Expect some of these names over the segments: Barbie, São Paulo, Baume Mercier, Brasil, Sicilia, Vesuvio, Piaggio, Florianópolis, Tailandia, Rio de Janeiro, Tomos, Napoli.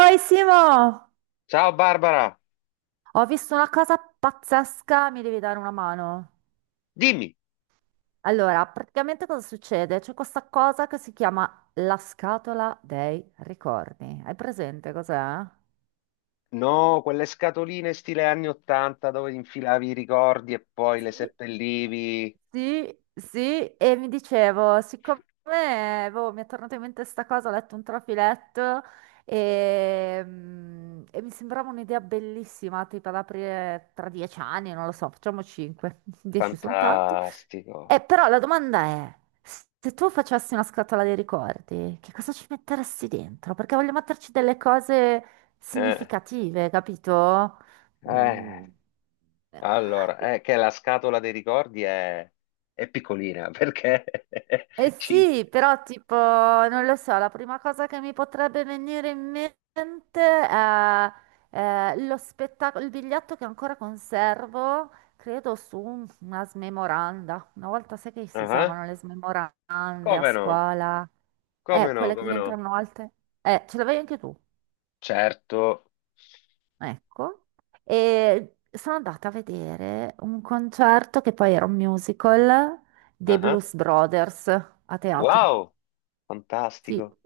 Oi Simo, Ciao Barbara, ho visto una cosa pazzesca, mi devi dare una mano. dimmi. Allora, praticamente cosa succede? C'è questa cosa che si chiama la scatola dei ricordi. Hai presente cos'è? No, quelle scatoline stile anni 80 dove infilavi i ricordi e poi le Sì, seppellivi. sì, sì, e mi dicevo, siccome boh, mi è tornata in mente sta cosa, ho letto un trafiletto e mi sembrava un'idea bellissima, tipo ad aprire tra 10 anni, non lo so, facciamo cinque, dieci sono tanti. Fantastico. Però la domanda è, se tu facessi una scatola dei ricordi, che cosa ci metteresti dentro? Perché voglio metterci delle cose Eh, significative, capito? Mm. eh, Allora, è che la scatola dei ricordi è piccolina perché Eh ci... sì, però tipo, non lo so, la prima cosa che mi potrebbe venire in mente è, lo spettacolo, il biglietto che ancora conservo, credo su una smemoranda. Una volta sai che si Ah, usavano le smemorande a come no? scuola, Come no? quelle che Come no? diventavano alte. Ce l'avevi anche tu, Certo. ecco. E sono andata a vedere un concerto che poi era un musical dei Ah, Blues Brothers a teatro. wow, Sì. fantastico.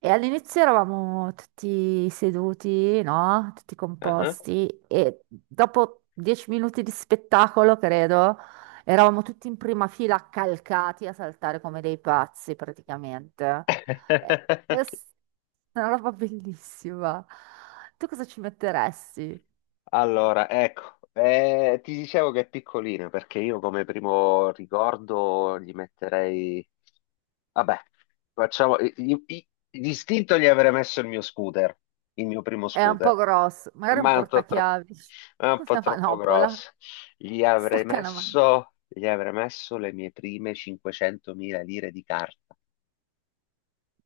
E all'inizio eravamo tutti seduti, no? Tutti Ah. composti e dopo 10 minuti di spettacolo, credo, eravamo tutti in prima fila accalcati a saltare come dei pazzi praticamente. È è s- una roba bellissima. Tu cosa ci metteresti? Allora, ecco, ti dicevo che è piccolino perché io come primo ricordo gli metterei... Vabbè, facciamo... D'istinto gli avrei messo il mio scooter, il mio primo È un po' scooter, grosso, magari un ma è un po' troppo, portachiavi, è un po' una troppo manopola, grosso. Gli avrei stacca la mano. messo, gli avrei messo le mie prime 500.000 lire di carta.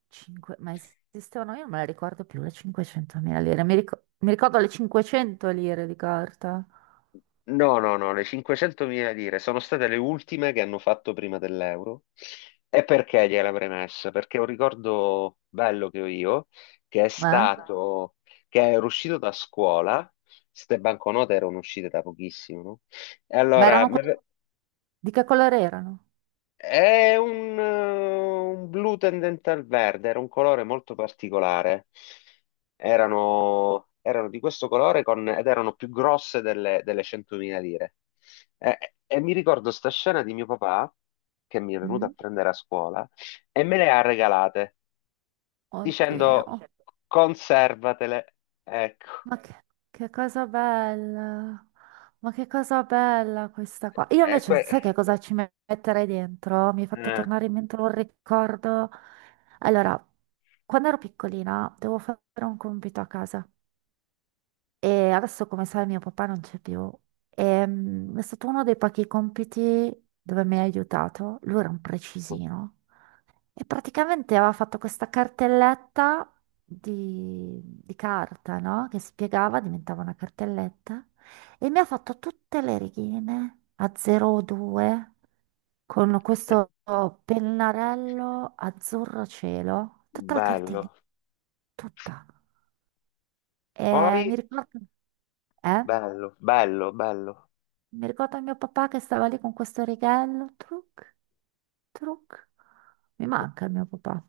Ma esistevano? Io non me la ricordo più, le 500.000 lire. Mi ricordo le 500 lire di carta. No, no, no, le 500.000 lire sono state le ultime che hanno fatto prima dell'euro. E perché gliela avrei messa? Perché è un ricordo bello che ho io, che è Ma, stato, che ero uscito da scuola, queste banconote erano uscite da pochissimo, no? E ma allora erano quelle. Di che colore erano? è un blu tendente al verde, era un colore molto particolare. Erano di questo colore, ed erano più grosse delle 100.000 lire. E mi ricordo sta scena di mio papà che mi è venuto a Mm? prendere a scuola e me le ha regalate dicendo Oddio. conservatele. Ecco. Ma che cosa bella. Ma che cosa bella questa qua. Io E invece, que- sai che cosa ci metterei dentro? Mi hai fatto eh. tornare in mente un ricordo. Allora, quando ero piccolina, dovevo fare un compito a casa. E adesso, come sai, mio papà non c'è più. È stato uno dei pochi compiti dove mi ha aiutato. Lui era un precisino. E praticamente aveva fatto questa cartelletta di carta, no? Che spiegava, diventava una cartelletta. E mi ha fatto tutte le righine a 02 con questo pennarello azzurro cielo. Tutta la cartellina, Bello. tutta. E mi Poi, ricordo. Eh? bello, bello, bello. Mi ricordo mio papà che stava lì con questo righello, truc, truc. Mi manca il mio papà.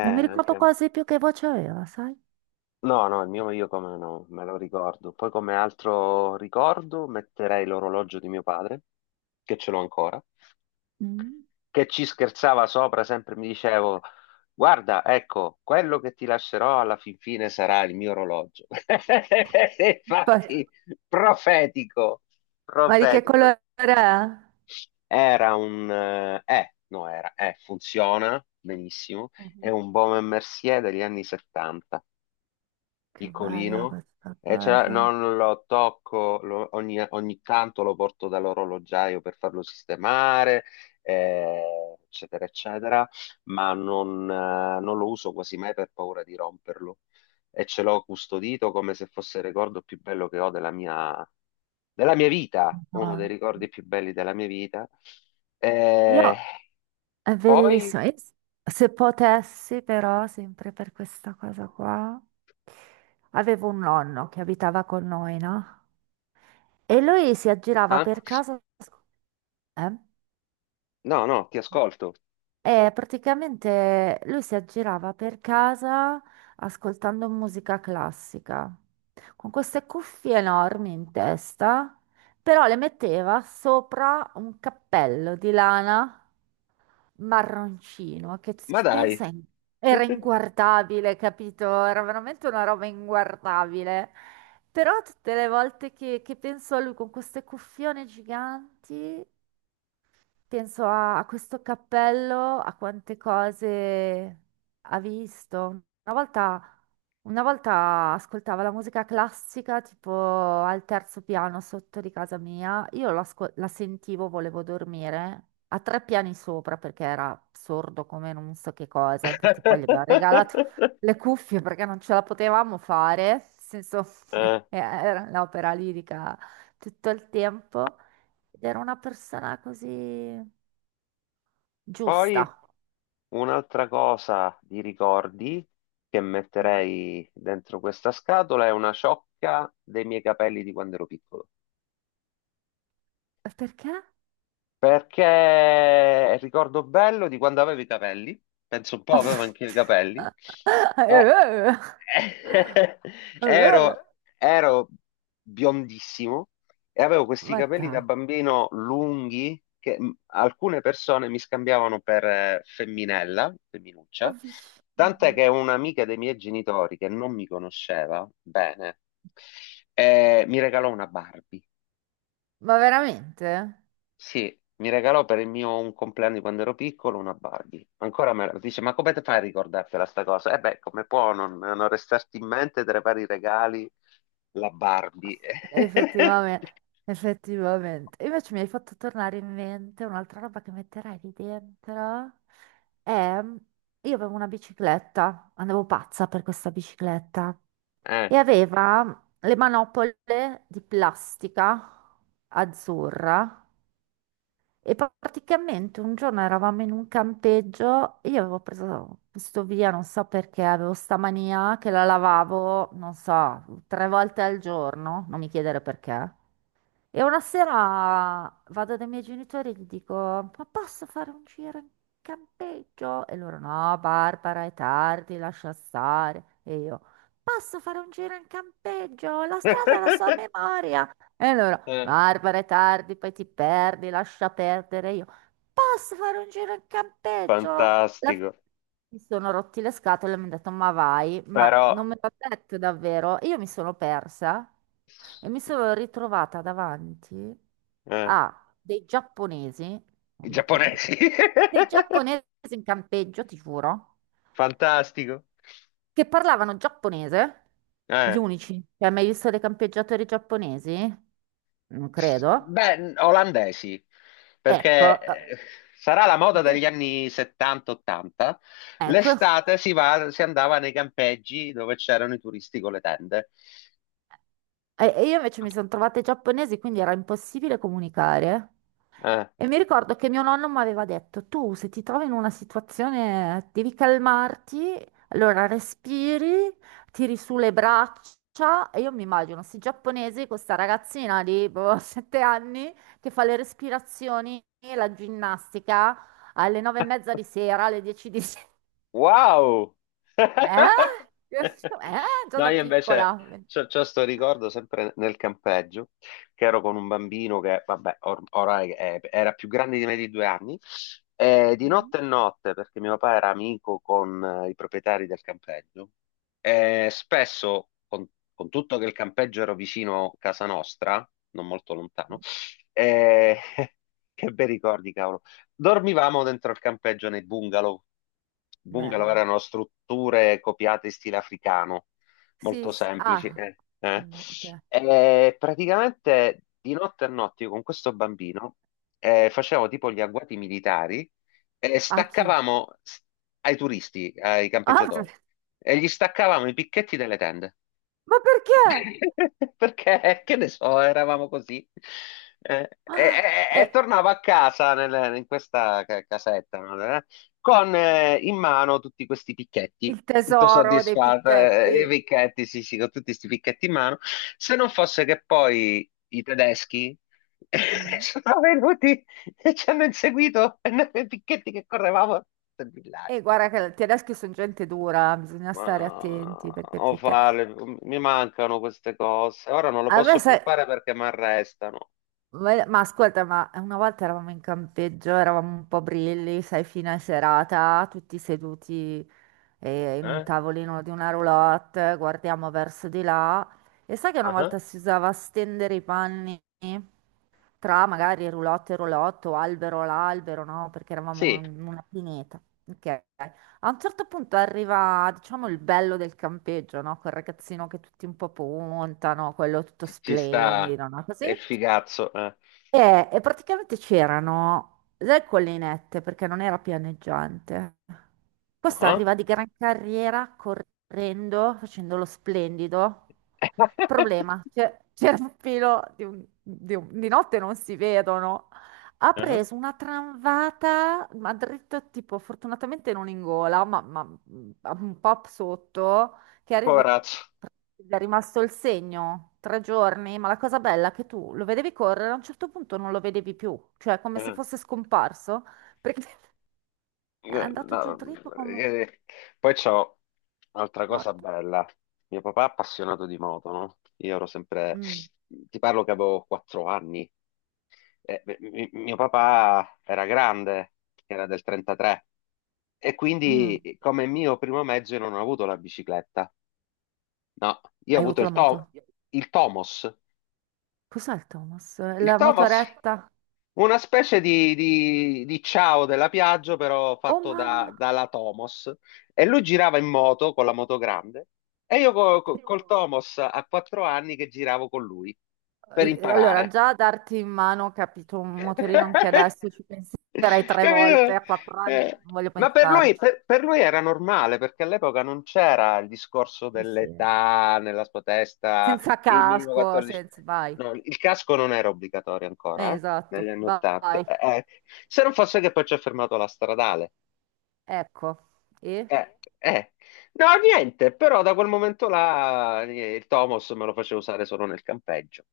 Non mi ricordo anche... quasi più che voce aveva, sai? No, no, il mio io come no, me lo ricordo. Poi come altro ricordo metterei l'orologio di mio padre, che ce l'ho ancora, Mm. che ci scherzava sopra, sempre mi dicevo, guarda, ecco, quello che ti lascerò alla fin fine sarà il mio orologio. Poi- Infatti, profetico, Ma di che profetico. colore è? Era un... No, funziona benissimo, è Mhm. un Baume Mercier degli anni 70. Che bella Piccolino. questa No, cosa. non lo tocco, ogni tanto lo porto dall'orologiaio per farlo sistemare, eccetera, eccetera, ma non lo uso quasi mai per paura di romperlo. E ce l'ho custodito come se fosse il ricordo più bello che ho della mia vita, uno dei Madonna. ricordi più belli della mia vita. Eh, Io è poi, bellissimo. Se potessi, però, sempre per questa cosa qua, avevo un nonno che abitava con noi, no? E lui si aggirava ah, per casa. Eh? no, no, ti ascolto. E praticamente lui si aggirava per casa ascoltando musica classica, con queste cuffie enormi in testa, però le metteva sopra un cappello di lana marroncino, che se Ma ci dai. pensa era inguardabile, capito? Era veramente una roba inguardabile. Però tutte le volte che penso a lui con queste cuffione giganti. Penso a questo cappello, a quante cose ha visto. Una volta, una volta ascoltava la musica classica tipo al terzo piano sotto di casa mia. Io la sentivo, volevo dormire a tre piani sopra perché era sordo come non so che cosa. Infatti poi gli abbiamo regalato le cuffie perché non ce la potevamo fare. Nel senso, Eh, era l'opera lirica tutto il tempo. Ed era una persona così poi giusta. un'altra cosa di ricordi che Mm. metterei dentro questa scatola è una ciocca dei miei capelli di quando ero piccolo. Perché? Perché è il ricordo bello di quando avevo i capelli, penso un po' avevo anche i capelli. Eh, eh, Ero, ero biondissimo e avevo questi Ma capelli dai, da bambino lunghi che alcune persone mi scambiavano per femminella, ma femminuccia, tant'è vicino. che un'amica dei miei genitori che non mi conosceva bene mi regalò una Barbie. Ma veramente? Sì, mi regalò per il mio un compleanno di quando ero piccolo una Barbie. Ancora me la dice, ma come te fai a ricordartela sta cosa? E beh, come può non restarti in mente tra i vari regali la Barbie? Effettivamente, effettivamente. Invece mi hai fatto tornare in mente un'altra roba che metterai lì dentro. È. Io avevo una bicicletta, andavo pazza per questa bicicletta Eh. e aveva le manopole di plastica azzurra. E praticamente un giorno eravamo in un campeggio e io avevo preso questo via, non so perché, avevo sta mania che la lavavo, non so, tre volte al giorno, non mi chiedere perché. E una sera vado dai miei genitori e gli dico, ma posso fare un giro in campeggio? E loro, no, Barbara, è tardi, lascia stare. E io, posso fare un giro in campeggio? La strada è la so a memoria. E loro, Eh. Barbara, è tardi, poi ti perdi, lascia perdere. Posso fare un giro in campeggio? Alla fine Fantastico. mi sono rotti le scatole e mi hanno detto, ma vai, ma Però, non me l'ha detto davvero. Io mi sono persa e mi sono ritrovata davanti eh, a dei giapponesi, i non mi chiedere giapponesi. perché, dei giapponesi in campeggio, ti giuro, Fantastico. che parlavano giapponese, gli Eh. unici. Cioè, hai mai visto dei campeggiatori giapponesi? Non credo. Beh, olandesi, perché Ecco, eh, sarà la moda eh, degli anni 70-80. ecco, L'estate si andava nei campeggi dove c'erano i turisti con le tende. E io invece mi sono trovata ai giapponesi, quindi era impossibile comunicare. Eh. E mi ricordo che mio nonno mi aveva detto, tu se ti trovi in una situazione devi calmarti, allora respiri, tiri su le braccia. E io mi immagino questi giapponesi, questa ragazzina di boh, 7 anni che fa le respirazioni e la ginnastica alle 9:30 di sera, alle 10 di sera. Wow! Eh? Eh? Già No, da io invece piccola. c'ho sto ricordo sempre nel campeggio, che ero con un bambino che, vabbè, orai era più grande di me di 2 anni, e di Mm, notte e notte, perché mio papà era amico con i proprietari del campeggio, e spesso, con tutto che il campeggio era vicino a casa nostra, non molto lontano, mm. eh, che bei ricordi, dormivamo dentro il campeggio nei bungalow. Bungalow Belli. erano strutture copiate in stile africano, Sì, molto sì. semplici. Ah, non è- ok. E praticamente di notte a notte io con questo bambino facevo tipo gli agguati militari e A chi? Ai turisti, ai Ah, campeggiatori, e gli staccavamo i picchetti delle tende. ma perché? Perché, che ne so, eravamo così. Eh, e, Ah, e è tornavo a casa, in questa casetta, no? Con in mano tutti questi picchetti, il tutto tesoro dei soddisfatto, i picchetti. picchetti, sì, sì, con tutti questi picchetti in mano. Se non fosse che poi i tedeschi Mm. sono venuti e ci hanno inseguito e noi con i picchetti che correvamo nel E villaggio. guarda che i tedeschi sono gente dura, bisogna Ma stare attenti perché, o perché. farle, mi mancano queste cose. Ora non lo A me, posso più sai, fare perché mi arrestano. ma ascolta, ma una volta eravamo in campeggio, eravamo un po' brilli, sai, fine serata, tutti seduti in un Eh? tavolino di una roulotte, guardiamo verso di là. E sai che una volta Ah. si usava stendere i panni? Tra magari roulotte e roulotte o albero all'albero, no? Perché eravamo Sì, in una pineta. Ok. A un certo punto arriva, diciamo, il bello del campeggio, no? Quel ragazzino che tutti un po' puntano, quello tutto ci sta, splendido, no? è il Così. figazzo. E praticamente c'erano le collinette perché non era pianeggiante. Questo Ah. arriva di gran carriera correndo, facendo lo splendido. Problema, c'era un filo di notte non si vedono. Ha Ah. preso una tramvata, ma dritto tipo, fortunatamente non in gola, un po' sotto che arri- Poverazzo. è rimasto il segno, 3 giorni, ma la cosa bella è che tu lo vedevi correre, a un certo punto non lo vedevi più, cioè come se Eh. fosse scomparso, perché è Eh, andato giù no, dritto come eh, poi c'ho un'altra cosa morto. bella. Mio papà è appassionato di moto, no? Io ero sempre... Mm, Ti parlo che avevo 4 anni. Beh, mio papà era grande, era del 33, e mm. quindi come mio primo mezzo io non ho avuto la bicicletta. No, io ho Hai avuto avuto la moto? Il Tomos. Cos'è il Thomas? Il La Thomas, motoretta? una specie di ciao della Piaggio, però Oh fatto mamma! dalla Tomos. E lui girava in moto con la moto grande e io Eh, col Tomos a 4 anni che giravo con lui per Allora, imparare. già a darti in mano, ho capito, un motorino anche adesso ci penserei tre volte, Capito? a quattro Eh, anni, non voglio Ma per lui, pensarci. Per lui era normale perché all'epoca non c'era il discorso Eh sì. dell'età nella sua testa, Senza il minimo casco, 14. senza, vai. No, il casco non era obbligatorio ancora, Esatto, negli anni 80. vai. Se non fosse che poi ci ha fermato la stradale. Ecco. E? Eh, eh. No, niente, però da quel momento là il Tomos me lo faceva usare solo nel campeggio,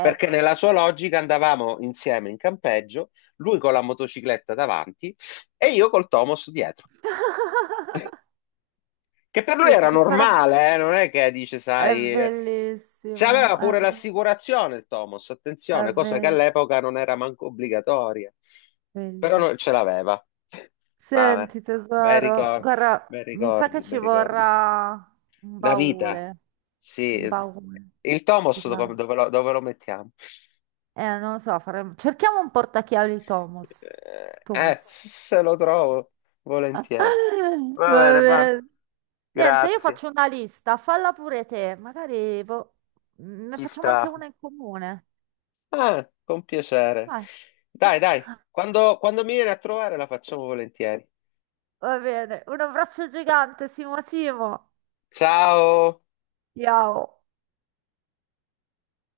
perché nella sua logica andavamo insieme in campeggio, lui con la motocicletta davanti e io col Tomos dietro, che per lui Senti, era questa roba normale, non è che dice, è sai, bellissimo, c'aveva pure l'assicurazione il Tomos, è attenzione, cosa che be- all'epoca non era manco obbligatoria, però non ce bellissimo. l'aveva. Vabbè, Senti, bei tesoro, ricordi, guarda, bei mi sa che ricordi, bei ci ricordi. vorrà un Una baule, vita, un sì. baule Il Tomos gigante. Dove lo mettiamo? Non lo so, faremo... cerchiamo un portachiavi Thomas. Eh, eh, Thomas. se lo trovo, volentieri. Va Va bene, va. bene. Niente, io faccio Grazie. una lista, falla pure te, magari boh, ne Ci facciamo sta. anche una in comune. Ah, con piacere. Dai. Dai, dai, quando mi viene a trovare la facciamo volentieri. Va bene, un abbraccio gigante, Simo Simo. Ciao. Ciao.